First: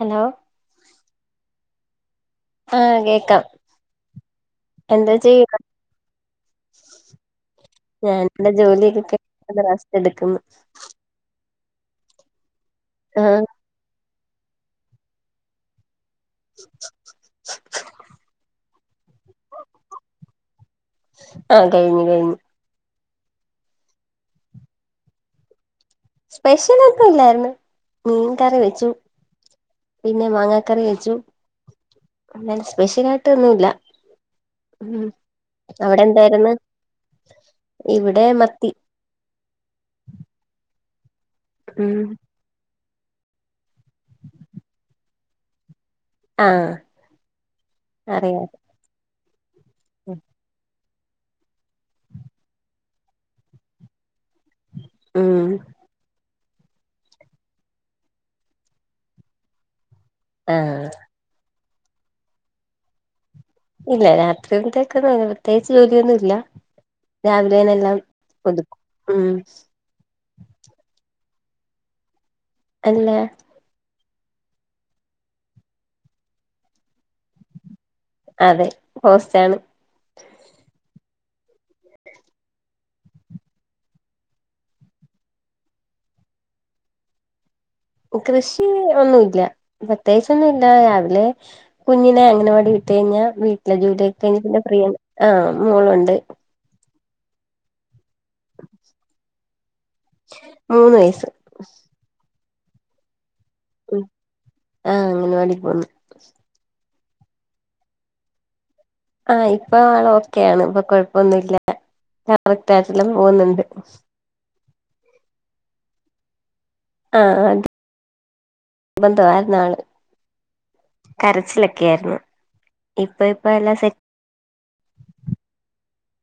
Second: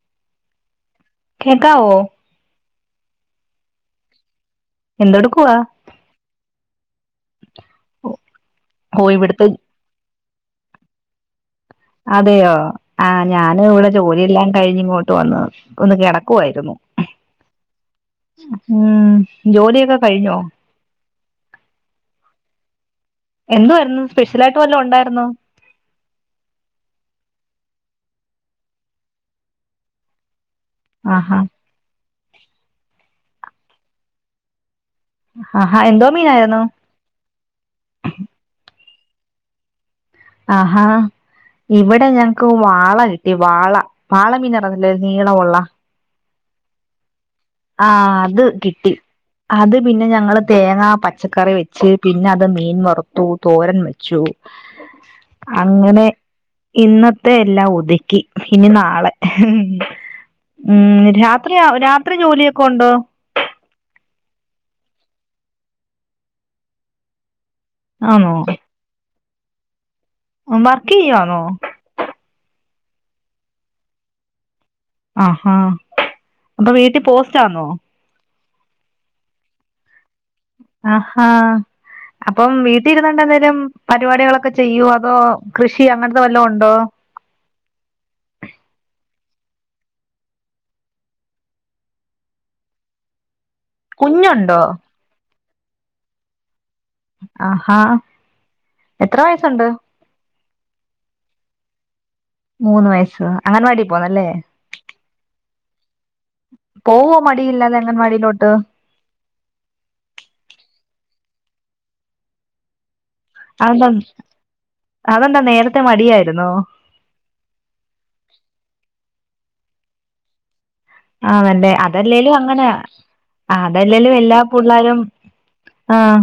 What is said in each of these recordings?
hello കേക്കാവോ ആ കേക്കാം എന്തെടുക്കവാ ഞാന് എന്റെ ജോലിയൊക്കെ ഓ ഇവിടുത്തെ കഴിഞ്ഞിട്ട് ഒന്ന് റെസ്റ്റ് എടുക്കും അതെയോ ആ ആഹ് ഞാനും ഇവിടെ ജോലില്ലാം കഴിഞ്ഞ ഇങ്ങോട്ട് വന്ന് ഒന്ന് കിടക്ക വായിരുന്നു ഉം ജോലിയൊക്കെ കഴിഞ്ഞോ ആ കഴിഞ്ഞു കഴിഞ്ഞു എന്തുവാരുന്നു സ്പെഷ്യൽ ആയിട്ട് വല്ലോ ഉണ്ടായിരുന്നോ സ്പെഷ്യൽക്കെ ഇല്ലായിരുന്നു മീൻ കറി വെച്ചു പിന്നെ മാങ്ങ ക്കറി വെച്ചു ആഹാ പിന്നെ സ്പെഷ്യല് ആയിട്ട് ഒന്നും ഇല്ല ഉം ആഹാ അവിടെ എന്തോ എന്തായിരുന്ന് മീനായിരുന്നു ഇവിടെ മത്തി ആഹാ ഉം ഇവിടെ ഞങ്ങക്ക് വ വാള കിട്ടി വാള വാള മീൻ ഇറന്നില്ലേ നീളം ഒള്ള ആ ആ അത് കിട്ടി അത് പിന്നെ ഞങ്ങള് തേങ്ങാ പച്ചക്കറി വെച്ച് പിന്നെ അത് മീൻ വറത്തു തോരൻ വെച്ചു ഉം അങ്ങനെ ഇന്നത്തെ എല്ലാ ഒതുക്കി ഇനി നാളെ ആഹ് ഉം രാ യാ രാത്രി ജോലിയൊക്ക ഉണ്ടോ ഇല്ല രാത്രി ത്തേക്ക്‌ന്ന പ്രത്യേകിച്ച് ജോലിയൊന്നുല്ല രാവിലെനെല്ലാം ഒതുക്കു ഉം ഉം വർക്കെയാണോ അല്ല ആഹാ അപ്പൊ വീട്ടി ഹോസ്റ്റാണോ അതെ ഹോസ്റ്റാണ് അഹാ അപ്പം വീട്ടി ഇരുന്നൊണ്ട് എന്തേലും പരിപാടികളൊക്കെ ചെയ്യൂവൊ അതോ കൃഷി അങ്ങൻത്ത വല്ലോ ഉണ്ടോ പ്രത്യേകിച്ച ഒന്നു ഇല്ല രാവിലെ കുഞ്ഞിനെ അങ്ങന വാടി വിട്ട് കഴിഞ്ഞാ വി ട്ടില്ല ജോലിയൊക്ക യ്ഞ്ഞ് കുഞ്ഞുണ്ടോ പിന്നെ ഫ്രിയ ആ മോളുണ്ട് ആഹാ എത്ര വയസുണ്ട് മൂന്ന് വയസ് മൂന്ന് വയസ് അങ്ങനവാടി പോന്നല്ലേ ആഹ് അംഗനവാടി പോന്നു പോവോ മടിയില്ലാതെ അങ്ങൻ വാടിയിലോട്ട് ആഹ് ഇപ്പൊ ആള് ഓക്കെയാണ് ഇപ്പൊ കൊഴപ്പൊന്നുല്ല കറക്റ്റാ ല്ലം പോന്ന്ണ്ട് അതെന്താ അതെന്താ നേരത്തെ മടിയായിരുന്നോ ആഹ് അത് ബന്ധവായ്ര്നാള് ആ ണല്ലേ അതല്ലേലും അങ്ങനെയാ ഇപ്പ ഇപ്പ എല്ലാം സെറ്റ് അതെല്ലേലും എല്ലാ പുള്ളാരും ആഹ്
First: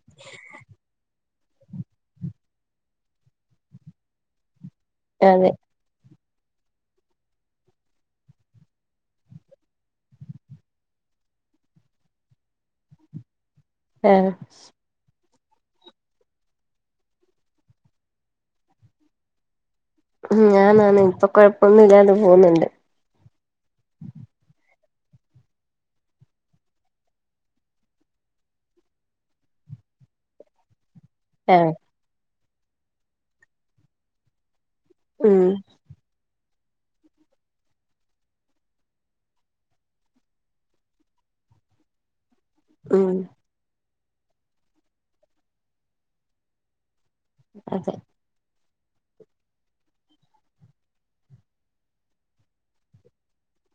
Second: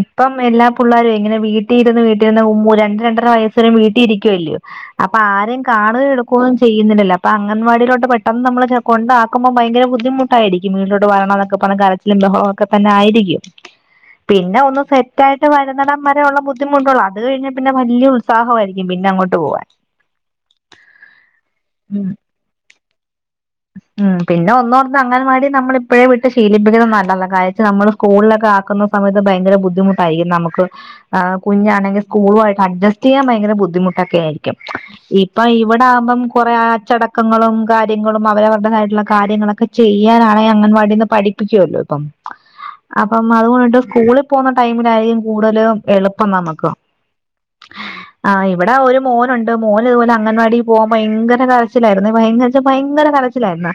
ഇപ്പം എല്ലാ പുള്ളാരു എങ്ങനെ വീട്ടി ഇരുന്ന് വീട്ടിരുന്ന് ഉം രണ്ട് രണ്ടര വയസ്സിന് വീട്ടിരിക്കുവല്ല്യൊ അപ്പൊ അതെ ആരേം കാണ് എടു കു [unintelligible] ന്നും ചെയ്യ്ന്നില്ലല്ലോ അപ്പൊ അങ്ങൻവാടിയിലോട്ട് പെട്ടന്ന് നമ്മള് ചെ കൊണ്ടാക്കുമ്പോ ഭയങ്കര ബുദ്ധിമുട്ടായിരിക്കും വീടിലോട്ട് വ ന്നൊക്കെ പറഞ്ഞ് കരച്ചിലും ബഹളൊക്ക തന്നായിരിക്കും ആഹ് പിന്നെ ഒന്ന് സെ ത്തായ്ട്ട് വര്ന്നടമ്മെരെ ഉള്ള ബുദ്ധിമുട്ടൊള്ളൂ അത് കഴിഞ്ഞ പിന്നെ വല്ല്യ ഉത്സാഹൊവായിരിക്കും പിന്ന അങ്ങോട്ട് പോവാൻ ഞാനാണ് ഇപ്പൊ കൊഴപ്പൊന്നു ഉം ഇല്ലാണ്ട് പോന്ന്ണ്ട് ഉം പിന്നെ ഒന്നൊർ അങ്ങനവാടി നമ്മള് ഇപ്പോഴേ വിട്ട് ശീലിപ്പിക്കുന്ന നല്ലതാ കഴിച്ച് നമ്മള് സ്കൂൾലൊക്ക ആക്ക്ന്ന സമയത്ത് ഭയങ്കര ബുദ്ധിമു ട്ടായിക്കും നമുക്ക് ഹ് ആഹ് കുഞ്ഞാണെങ്കി സ്കൂളു ആയിട്ട് അഡ്ജസ്റ്റ് എയ്യാൻ ഭയങ്കര ബുദ്ധിമുട്ടൊക്കെ ആയിരിക്കും ഉം ഇപ്പൊ ഇവടെ ആവ്മ്പം കൊറേ അച്ചടക്കങ്ങളും കാര്യങ്ങളും അവരവര്ടെതായിറ്റ്‌ള്ള കാര്യങ്ങളൊക്കെ ചെയ്യാനാണെ അങ്ങൻവാടിന്ന് പഠിപ്പിക്കുവല്ലോ ഇപ്പം ഉം അപ്പം അതുകൊണ്ട് സ് സ്കൂളി പോവ്ന്ന ടൈമിലായിരിക്കും കൂടുതലും എളുപ്പം നമക്ക് അതെ വ്ടെ ഒരു മോനുണ്ട് മോൻ ഇതുപോലെ അങ്ങൻവാടി പോവൻ ഭയങ്കര കരച്ചിലായിരുന്നെ ഭയങ്കര ഭയങ് ങ്കര കരച്ചിലായിരുന്നു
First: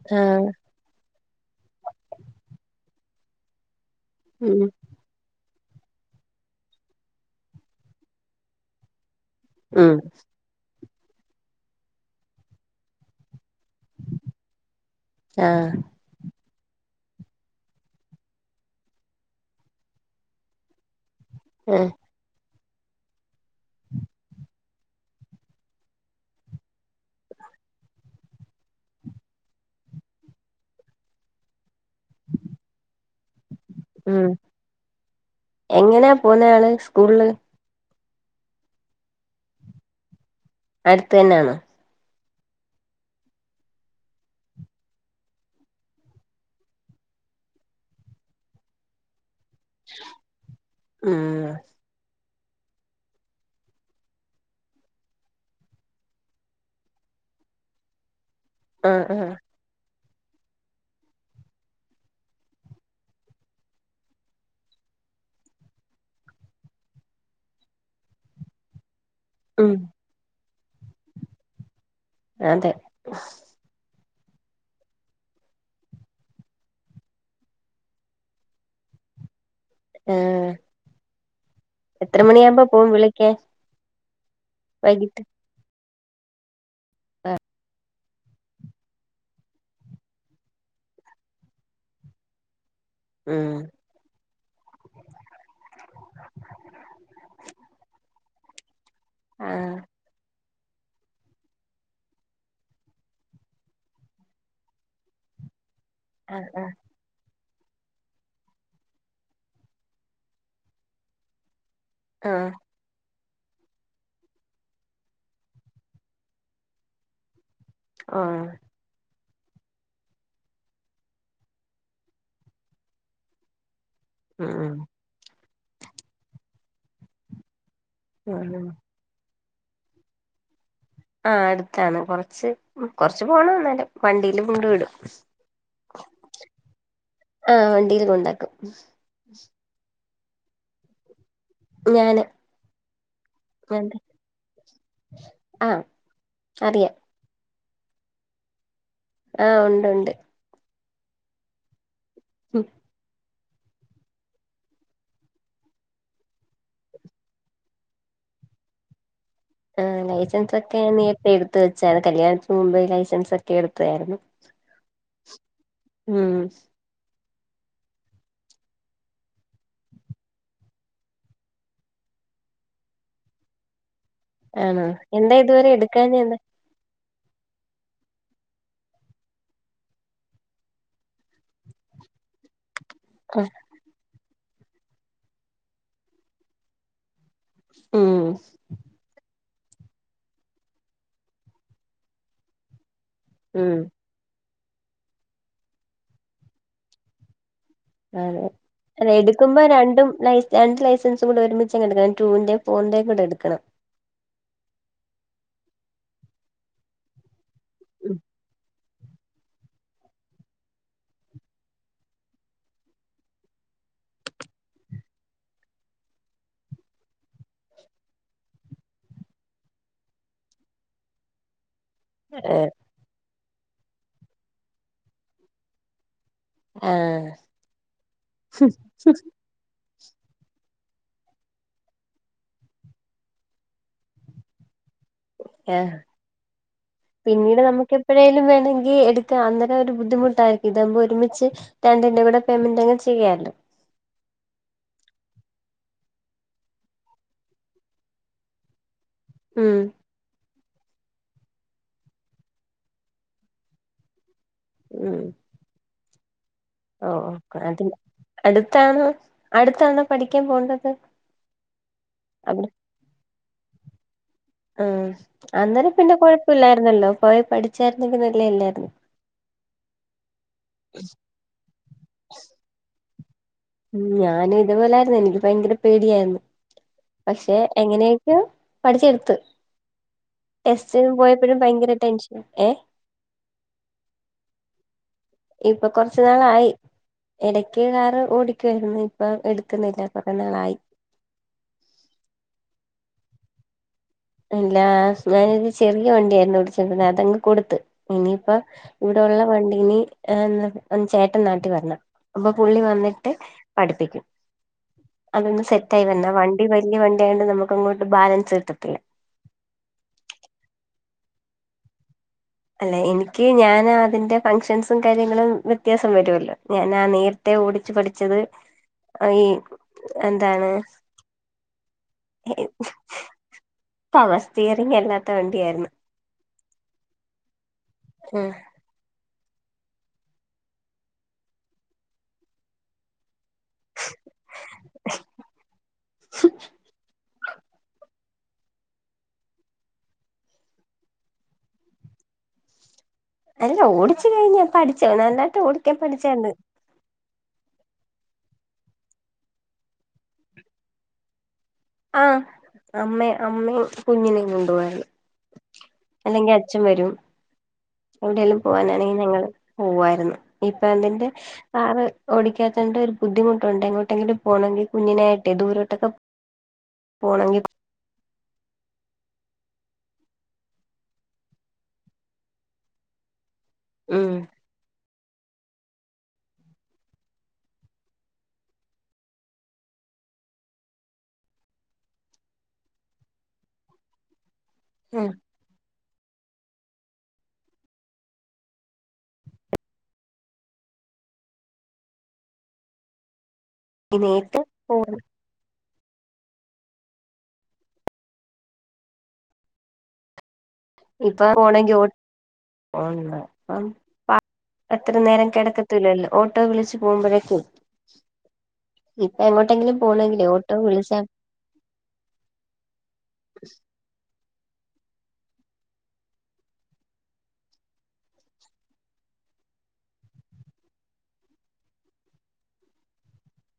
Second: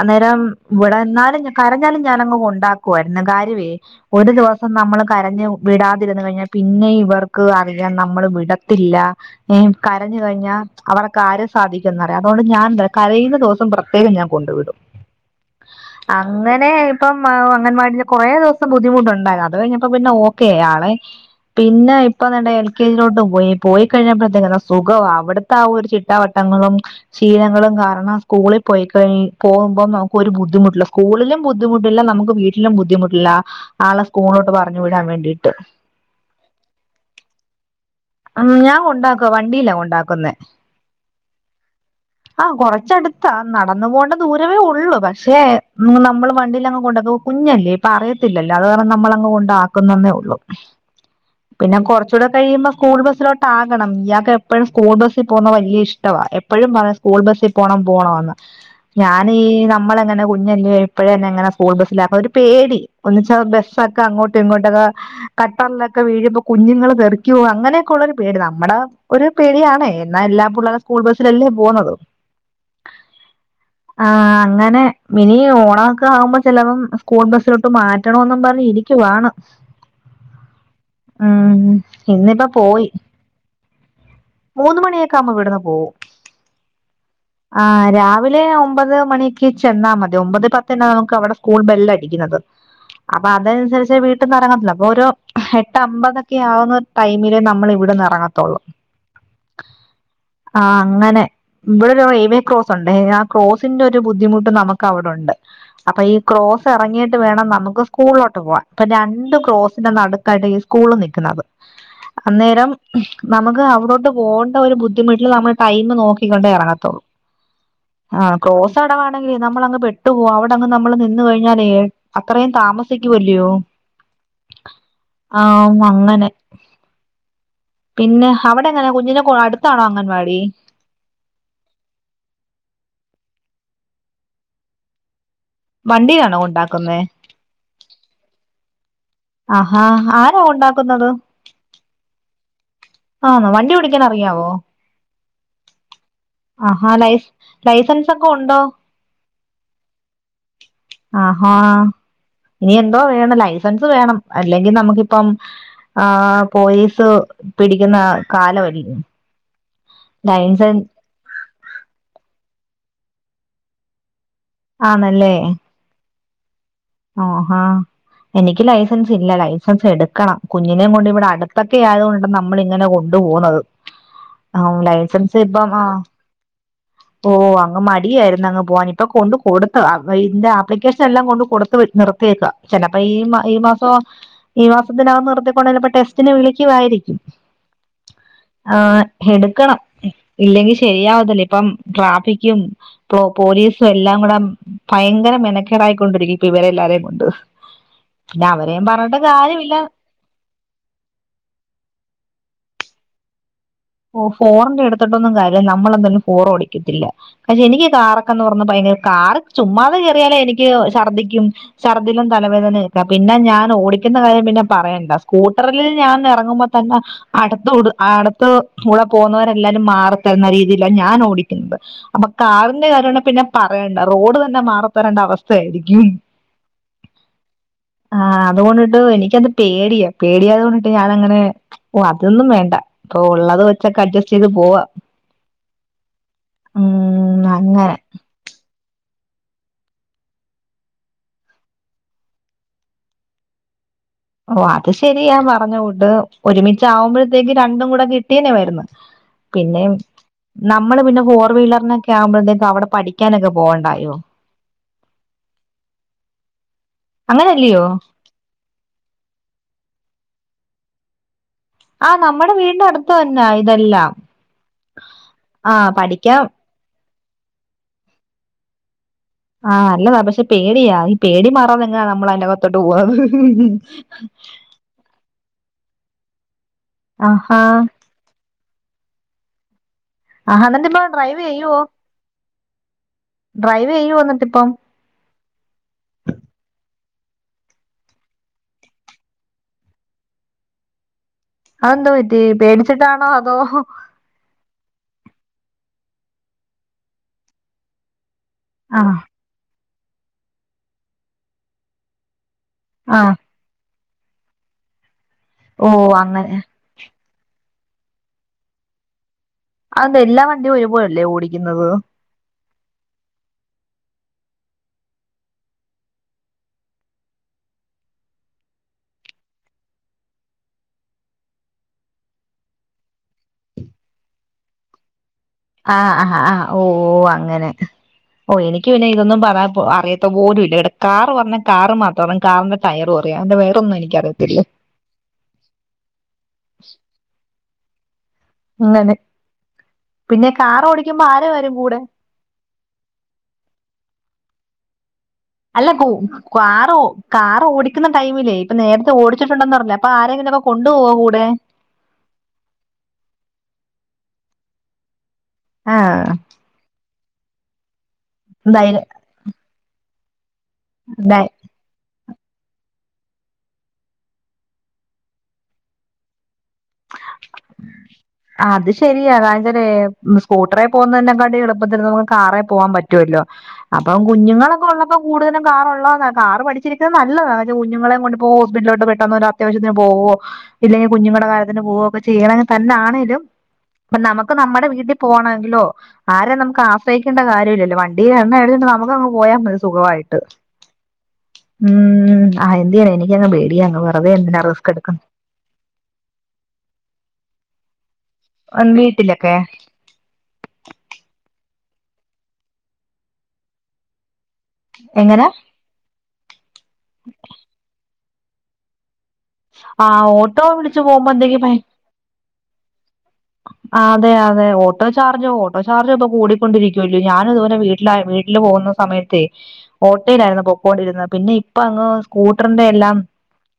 അന്നേരം ആഹ് വ്ടെ ന്നാലും കരഞ്ഞാലും ഞാനങ്ങ് കൊണ്ടാക് ക്കുവായിര്ന്ന് കാര്യൊവേ ഒരു ഉം ദിവസം നമ്മള് കരഞ്ഞ് വിടാതിര്ന്ന് കഴിഞ്ഞാ പിന്നെ ഇവർക്ക് അറിയാം നമ്മള് വിടത്തില്ല ഏ ഉം കരഞ്ഞ് കഴിഞ്ഞാ അവര കാര്യം സാധിക്കുംന്നറിയ അതുകൊണ്ട് ഞാൻന്ത കരയുന്ന സം പ്രത്യേകം ഞാൻ കൊണ്ട് വിടും ആഹ് അങ്ങ നേ ഇപ്പം അങ്ങൻവാടില് കൊറേ ദിവസം ബുദ്ധിമുട്ടുണ്ടായി അത് കഴിഞ്ഞപ്പോ പിന്നെ ഓക്കെ ആ ആള് ആഹ് പിന്നെ ഇപ്പൊന്നണ്ട് എൽ കേജിലോട്ട് പോയി പോയി കഴിഞ്ഞപ്പോഴത്തേക്ക്‌ അതാ സുഖൊവാ അവ്ടുത്ത ആ ഒരു ചിട്ടാവട്ടങ്ങളും ശീലങ്ങളും കാരണം സ്കൂളി പോയിക്കഴി പോവുമ്പം നമുക്ക് ഒരു ബുദ്ധിമുട്ടുല്ല സ്കൂളിലും ബുദ്ധിമുട്ടില്ല നമുക്ക് വീട്ടിലും ബുദ്ധിമുട്ടില്ല ആളെ ഉം സ്കൂൾലോട്ട് പറഞ്ഞു വിടാൻ വേണ്ടിട്ട് എങ്ങനാ പോവുന്നെ ആള് സ്കൂളില് അം ഞാൻ കൊണ്ടാ വണ്ടീലാ കൊണ്ടാക്കുന്നെ അടുത്തന്നാന്നോ ആഹ് കൊറച്ചടുത്താ നടന്നു പോവണ്ട ദൂരവേ ഒള്ളൂ പക്ഷേ നമ്മള് വണ്ടിലങ്ങ് കൊണ്ട കുഞ്ഞല്ലേ ഇപ്പ അറിയത്തില്ലല്ലോ അത് കാരണം നമ്മള് അങ്ങ് കൊണ്ടാ ക്കുന്നെന്നെ ഒള്ളൂ ഉം പിന്ന കൊറ്ച്ചൂട കഴിയുമ്പ സ്കൂൾ ബസ്സിലോട്ട് ആക്കണം ഇയാക്ക് എപ്പഴും സ്കൂൾ ബസ്സിൽ പോന്ന വല്യ ഇഷ്ടവാ എപ്പഴും പറയും സ്കൂൾ ബസ്സി പോണം പോണോന്ന് ആഹ് ഞാൻ ആഹ് ഈ നമ്മളെ ഇങ്ങനെ കുഞ്ഞല്ലേ ഇപ്പഴേ ന്നെങ്ങനെ സ്കൂൾ ബസ്സിലാപ്പ ഒരു പേടി ഒന്നിച്ച ബസ് ഒക്കെ അങ്ങോട്ടും ഇങ്ങോട്ടൊക്ക കട്ടറിലൊക്ക വീഴുമ്പോ കുഞ്ഞുങ്ങള് തെറിക്കോ അ അങ്ങനെയൊക്ക ഒള്ള ഒരു പേടി നമ്മട ഒരു ഉം പേടിയാണെ എന്നാ എല്ലാ പുള്ളരും സ്കൂൾ ബസ്സിലല്ലേ പോന്നത് അതെ ആഹ് അങ്ങനെ മിനി ഓണം ഒക്ക ആവുമ്പ ചിലപ്പോം സ്കൂൾ ബസ്സിലോട്ട് മാറ്റണോന്നും പറഞ്ഞിരി ക്കുവാണ് ആഹ് ഉം എത്ര ഇന്നിപ്പ മണിയാകുമ്പോ പോയി പോവും വിളിക്കാൻ മൂന്ന് മണിയൊക്ക ആവുമ്പ ഇവിടുന്ന് പോവും എഹ് ആഹ് രാവിലെ ഒമ്പത് മണിക്ക് ചെന്നാ മതി ഒമ്പത് പത്തിന് ഒക്ക അവിടെ സ്കൂൾ ബെല്ല് അടിക്കുന്നത് അപ്പൊ അത് ഉം അൻസരിച്ച് വീട്ടിന്ന്‌ എറങ്ങ [unintelligible] അപ്പൊ ഒരു എട്ട് അമ്പതൊക്കെ ആവുന്ന ടൈം അമ്മള് ഇവിടെന്ന് എറങ്ങത്തൊള്ളൂ ആഹ് ആഹ് അങ്ങനെ ഇ [unintelligible] ഒരു റെയിൽ വേ ക്രോസ് ഉണ്ടേ ആ ക്രോസിന്റെ ഒരു ബുദ്ധിമുട്ട് നമുക്ക് അവിടൊണ്ട് അപ്പൊ ഈ ആഹ് ക്രോസ് ആഹ് എറങ്ങിട്ട് വേണം ന നമുക്ക് സ്കൂളിലോട്ട് പോവാ അപ്പൊ രണ്ട് ക്രോസിന്റെ നടുക്കായിട്ട് ഈ സ്കൂളും നിക്ക്ന്നത് ആഹ് അന്നേരം നമുക്ക് അവിടോട്ട് പോണ്ട ഒരു ബുദ്ധിമുട്ടില് നമ്മൾ ടൈം നോക്കിക്കൊണ്ടേ എറങ്ങത്തൊള്ളൂ ആഹ് ക്രോസ് അവിട നമ്മളങ്ങ് പെട്ടു പോവാ അവിടങ്ങ് നമ്മള് നിന്ന് കഴിഞ്ഞാലേ അത്രയും താമസിക്കുവല്ലയോ ഉം ആഹ് അങ്ങനെ പിന്നെ ഉം അവിടെ എങ്ങനാ കുഞ്ഞിനെ കൊ അടുത്താണോ അംഗൻവാടി ആഹ് അടുത്താണ് കൊറച്ച് കൊറച്ചു പോണം എന്നാലും വണ്ടീല് കൊണ്ടു വിടും വണ്ടിയിലാണോ കൊണ്ടാക്കുന്നേ ആഹ് വണ്ടിയില് കൊണ്ടാക്കും ആഹാ ആരാ കൊണ്ടാക്കുന്നത് ഞാന് ആന്നോ വണ്ടി അതെ ഓടിക്കാൻ അറിയാവോ ആഹ് ആഹ അറിയാം ലൈ ലൈസൻസൊക്കെ ഒണ്ടോ ആഹ് ഒണ്ട് ഒണ്ട് ആഹാ ഇനി എന്തോ വേണം ലൈ സൻസ് വേണം അല്ലെങ്കി നമുക്കിപ്പം ആ പോലീസ് പിടിക്കുന്ന കാലം അല്ലെ ആ ലൈസൻസ് ഒക്കെ നീ എപ്പ എടുത്ത് വെച്ചാ കല്യാണത്തിന് മുമ്പേ [unintelligible] സൻസ് ഒക്കെ എടുത്താരുന്നു ആണല്ലേ ഉം ആഹാ എനിക്ക് ലൈസൻസ് ഇല്ല ലൈസൻസ് എടുക്കണം കുഞ്ഞിനേം കൊണ്ട് ഇവിടെ അടുത്തൊക്കെ ആയതുകൊണ്ട് നമ്മൾ ഇങ്ങനെ കൊ പോണത് ആ ആണോ ലൈസൻസ് എന്താ ഇപ്പം ഇതുവരെ ആ എടുക്കാഞ്ഞെ എന്താ ഓ അങ്ങ് മടിയാരുന്ന് അങ്ങ് പോവാൻ ഇപ്പൊ കൊണ്ട് കൊടുത്തതാ ഇയിന്റാ ആപ്ലിക്കേഷൻ എല്ലാം കൊണ്ട് കൊടു നിർത്തിയേക്ക ചിലപ്പ ഈ ഈ മാസോ ഈ മാസത്തിനകം നിർത്തിക്കൊണ്ട് ചിലപ്പോ ടെസ്റ്റിന് വിളിക്കുവായിരിക്കും ഉം ആഹ് എടു എടുക്കണം ഇല്ലെങ്കിൽ ശരിയാവതല്ലേ ഇപ്പം ട്രാഫിക്കും ഇപ്പോ ഉം പോലീസും എല്ലാം കൂടെ ഭയങ്കര മെനക്കേടായിക്കൊണ്ടിരിക്കും ഇപ്പ ഇവരെ എല്ലാരെയും കൊണ്ട് ആണ് പിന്നെ അവരെയും അതെ പറഞ്ഞിട്ട് എടുക്കുമ്പോ കാര്യമില്ല രണ്ടും രണ്ട് ലൈസൻസും കൂടെ ഒരുമിച്ച് എടുക്കണം ടുൂന്റെ ഫോർന്റെറെയും ഇങ്ങട്ട് എടുക്കണം ഓ ഫോറിന്റെ എടുത്തിട്ടൊന്നും കാര്യില്ല നമ്മളെന്തായാലും ഫോറ് ഓടിക്കത്തില്ല പക്ഷെ എനിക്ക് ഉം കറൊക്ക എന്ന് പറഞ്ഞപ്പോ ഭയം കാറ് ചുമ്മാതെ കയറിയാലേ എനിക്ക് ഛർദിക്കും ഛർദിലും തലവേദനക്ക പിന്നെ ഞാൻ ഓടിക്കും കയറുന്ന കാര്യം പിന്നെ പറയണ്ട സ്കൂട്ടറിൽ ഞാൻ ഇറങ്ങുമ്പോ തന്നെ അടുത്ത്തുടേ അടുത്ത് കൂടെ പോകുന്നവരെല്ലാരും മാറി ത്തരുന്ന രീതിയില ഞാൻ ഓടിക്കുന്നത് അപ്പൊ ഏഹ് കാറിന്റെ കാര്യമാണ് പിന്നെ പറയണ്ട റോഡ് തന്നെ മാറത്തരേണ്ട അവസ്ഥയാനിക്ക് ആഹ് ആഹ അതുകൊണ്ടിട്ട് എനിക്കത് പേടിയാ പേടിയായത് കൊണ്ടിട്ട് ഞാാനങ്ങനെ ഓ അതൊന്നും വേണ്ട ഇപ്പൊ ഉള്ളത് വെച്ചൊക്കെ അഡ്ജസ്റ്റ് ചെയ്ത് പോവാ ആഹ ഉം പിന്നീട് അങ്ങനെ നമുക്ക് എപ്പഴായാലും വേണെങ്കിൽ അങ്ങരം ഒരു ബുദ്ധിമുട്ടായിരിക്കും ഇതകുമ്പോ ഒരുമിച്ച് രണ്ടിന്റെ കൂടെ പേയ്മെന്റ്ങ്ങ് ചെയ്യല്ലോ ഓ അത് ശരിയാാ പറഞ്ഞുകൂട്ട് ഒരുമിച് ആകുമ്പോഴത്തേക്ക് രണ്ടും കൂടെ കിട്ടിയനേ മരുന്ന് ഉം പിന്നെ നമ്മള് പിന്നെ ഫോർ വീലറിനൊക്കെ ആവുമ്പോഴത്തേക് അവിടെ പഠിക്കാനൊക്കെ പോവണ്ടായോ ഉം ഓ അതെ അങ്ങനല്ലയോ അടുത്താണോ അടുത്താണോ പഠിക്കാൻ പോണ്ടത് ആഹ നമ്മുടെ വീടിന്റെ അടുത്ത് തന്ന ഇതെല്ലാം ആ ആ അന്നേരം പിന്നെ പഠിക്കാൻ കൊഴപ്പില്ലായിരുന്നല്ലോ പോയി പഠിച്ചായിരുന്നെങ്കല് നല്ലയില്ലായിരുന്നു ആഹ നല്ലതാ പക്ഷെ പേടിയാ ഈ പേടി മാറാതെ എങ്ങാ നമ്മൾ അന്റെകത്തോട്ട് പോവാന്ന് ഉ ഞാന് ഇതുപോലെയായിരുന്നു എനിക്ക് ഭയങ്കര പേടിയായിരുന്നു പക്ഷെ ആഹാ എങ്ങനെയൊക്കോ പഠിച്ചെടുത്ത് ആഹാ എന്നിട്ട് ഇപ്പ ടെസ്റ്റ്‌ ഡ്രൈവ് പോയപ്പോഴും ചെയ്യുവോ ഭയങ്കര ടെൻഷൻ ഏ ഡ്രൈവ് ചെയ്യോ എന്നിട്ടിപ്പം ഇപ്പൊ കൊറച്ചു നാളായി ഇടയ്ക്ക് കാറ് ഓടിക്കുവായിരുന്നു ഇപ്പ എടുക്കുന്നില്ല കുറേ നാളായി അതെന്തു പറ്റി പേടിച്ചിട്ടാണോ അതോ ഇല്ല ഞാനത് ചെറിയ വണ്ടിയായിരുന്നു ഓടിചിക്കണേ അതങ്ങ് കൊടുത്ത് ഇനി അപ്പൊ ആ ഇവിടെള്ള വണ്ടീല് ചേട്ടൻ നാട്ടിൽ വരണം അപ്പൊ പുള്ളി ആ വന്നിട്ട് പഠിപ്പിക്കും അതൊന്ന് ഓ സെറ്റായി വന്ന അങ്ങനെ വണ്ടി വല്യ വ ണ്ടി ആയോണ്ട് നമുക്ക് അങ്ങോട്ട് ബാലൻസ് കിട്ടത്തില്ല അതെന്തേ എല്ലാ വണ്ടിയും ഒരുപോലല്ലേ ഓടിക്കുന്നത് അല്ല എനിക്ക് ഞാൻ അതിന്റെ ഫങ്ഷൻസും കാര്യങ്ങളും വ്യത്യാസം വരുല്ലോ ഞാൻ ആ നേരത്തെ ഓടിച്ചു പഠിച്ചത് അ ഈ എന്താണ് സമസ്തിയറിങ് അല്ല ആഹ് ആ ആഹ് ഓ ഓ അങ്ങനെ ആഹ് ഓ എനിക്ക് പിന്നെ ഇതൊന്നും പറയാന് അറിയാത്ത പോലും ഇല്ല ഇവിടെ കാർ വന്ന് കാറ് മാത്രണ് കാറിന്റെ ടയറൊ പറിം അതിന്റെ വേറെന്നും എനിക്കറിയത്തില്ല അങ്ങനെ പിന്നെ കാറ് ഓടിക്കുമ്പോ ആര് വരും കൂടെ അല്ല ഓടിച്ചു കഴിഞ്ഞ പഠി അല്ല കു കാറോ കാർ ഓടിക്കുന്ന ടൈമില്ലേ ഇപ്പൊ നേരത്തെ ഓടിച്ചിട്ടുണ്ടന്ന്റിഞ്ലെ അപ്പൊ ആരെങ്കിലുംക്കെ കൊണ്ടു പോക കൂടെ ആഹാ അമ്മ അമ്മേം കുഞ്ഞിനെയും കൊണ്ടു പോവായിരുന്നു ആഹ് അല്ലെങ്കി അച്ഛൻ വരും എവിടെയെലും ധൈര്യ പോവാനാണെങ്കിൽ ഞങ്ങള് പോവായിരുന്നു ഇപ്പ അതിന്റെ കാറ് ഓടിക്കാതോണ്ട് രു ബുദ്ധിമുട്ടുണ്ട് എങ്ങോട്ടെങ്കിലും പോണങ്കിൽ കുഞ്ഞിനായിട്ടെ ദൂരോട്ടൊക്കെ പോ പോണങ്കി അത് ശരിയാ കാഞ്ജനെ സ്കൂട്ടറെ പോകുന്നെ നെ കാട്ടി എളുപ്പത്തിൽ നമുക്ക് കാറേ പോവാൻ പറ്റുവല്ലോ അപ്പം ഉം കുഞ്ഞുങ്ങളൊക്ക ഒള്ള കൂടുതലും കാറൊള്ളതാ കാറ് പഠിചിരിക്ക നല്ലതാ കുഞ്ഞുങ്ങളേം കൊണ്ട് ഇപ്പൊ ഹോസ്പിറ്റലോട്ട് പെട്ടന്ന് ഒരു അത്യാവശ്യത്തിന് പോ ഓ ഇല്ലെങ്കി കുഞ്ഞുങ്ങടെ കാര്യ ത്തിന് പോവൊക്കെ ചെയ്യണ തന്നെ ആണേലും പ്പ നമക്ക് നമ്മടെ വീട്ടി ഉം പോണ എങ്കിലോ ആരേം നമുക്ക് ആശ്രയിക്കേണ്ട കാര്യം ഇല്ലല്ലോ വണ്ടീൽ എണ്ണ അടിചോണ്ട് നമുക്കങ്ങ് പോയാ മതി സുഖവായിട്ട് ഉം ആഹ് എന്തേ യാന എനിക്കങ്ങ് പേടിയ അങ്ങ് വെറുതെ എന്തിനാ നേരിട്ട് റിസ്ക് എടുക്കുന്നേ പോണം അം വീട്ടിലൊക്കെ പോണെങ്കി ഓ [unintelligible] അത്ര എങ്ങനെ നേരം കെടക്കത്തില്ലല്ലോ ഓട്ടോ വിളിച്ച് പോവുമ്പയെ ആഹ് ഓട്ടോ വിളിച്ചു പോവുമ്പയത്തേക്കും [inaudible] ആഹ് അതെ അഹ് അതെ ഓട്ടോ ചാർജോ ഓട്ടോ ചാർജും ഇപ്പൊ കൂടി കൊണ്ടിരിക്കുവല്ല്യോ ഞാനിതുപോലെ വീട്ടിലാ വീട്ടില് പോവുന്ന സമയത്ത് ത്തെ ഓട്ടേലാരുന്നു പൊക്കോണ്ടിരുന്നെ പിന്നെ ഇപ്പൊ അങ്ങ് സ്കൂട്ടറിന്റെ എല്ലാം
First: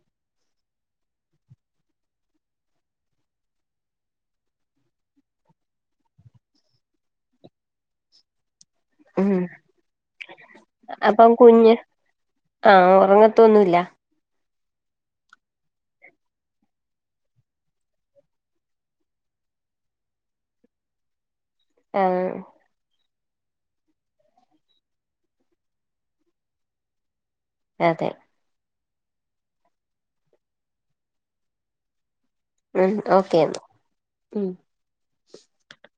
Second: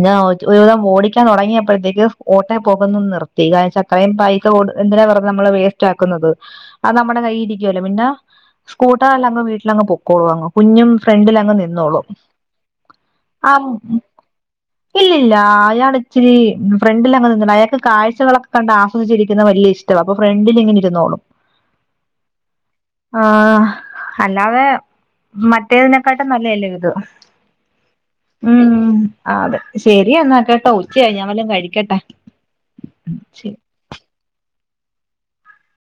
[unintelligible] ഒരുവിധം ഓടിക്കാൻ തൊടങ്ങിയപ്പഴത്തേക്ക് ഓട്ടെ പോകുന്നെ നിർത്തി കാരണചാ ഇത്രയും പൈ [unintelligible] എന്തിനാ വെറുതെ നമ്മള് വേസ്റ്റ് ആക്കുന്നത് അത് നമ്മടെ കയ്യി ഇരിക്കുവല്ലോ പിന്നെ ഉം സ്കൂട്ടറില്ലങ്ങ് വീട്ടിലങ്ങ് പൊക്കോളും അങ്ങ് കുഞ്ഞും ഫ്രണ്ടിലങ്ങ് നിന്നോളും ആ ഒറങ്ങത്തൊന്നു ഇല്ല ഇല്ലില്ല അയാൾ ഇച്ചിരി ഫ്രണ്ടില് അങ്ങ് നിന്നി [unintelligible] അയാൾക്ക് കാഴ്ചകളക്ക കണ്ട് ആസ്വദിച്ചിരി ക്ക്ന്ന വല്യ ഇഷ്ടവാ അപ്പൊ ഫ്രണ്ടിൽ ഇങ്ങനെ ഇരുന്നോളും ആഹ് ആഹ് അല്ലാതെ മറ്റേതിനെക്കാട്ടും നല്ല അല്ലേ ഇത് അതെ ഉം അതെ ശെരി എന്നാ കേട്ടോ ഉച്ചയായി ഞാൻ വല്ലോം കഴിക്കട്ട ഉം ഓക്കേ എന്നാ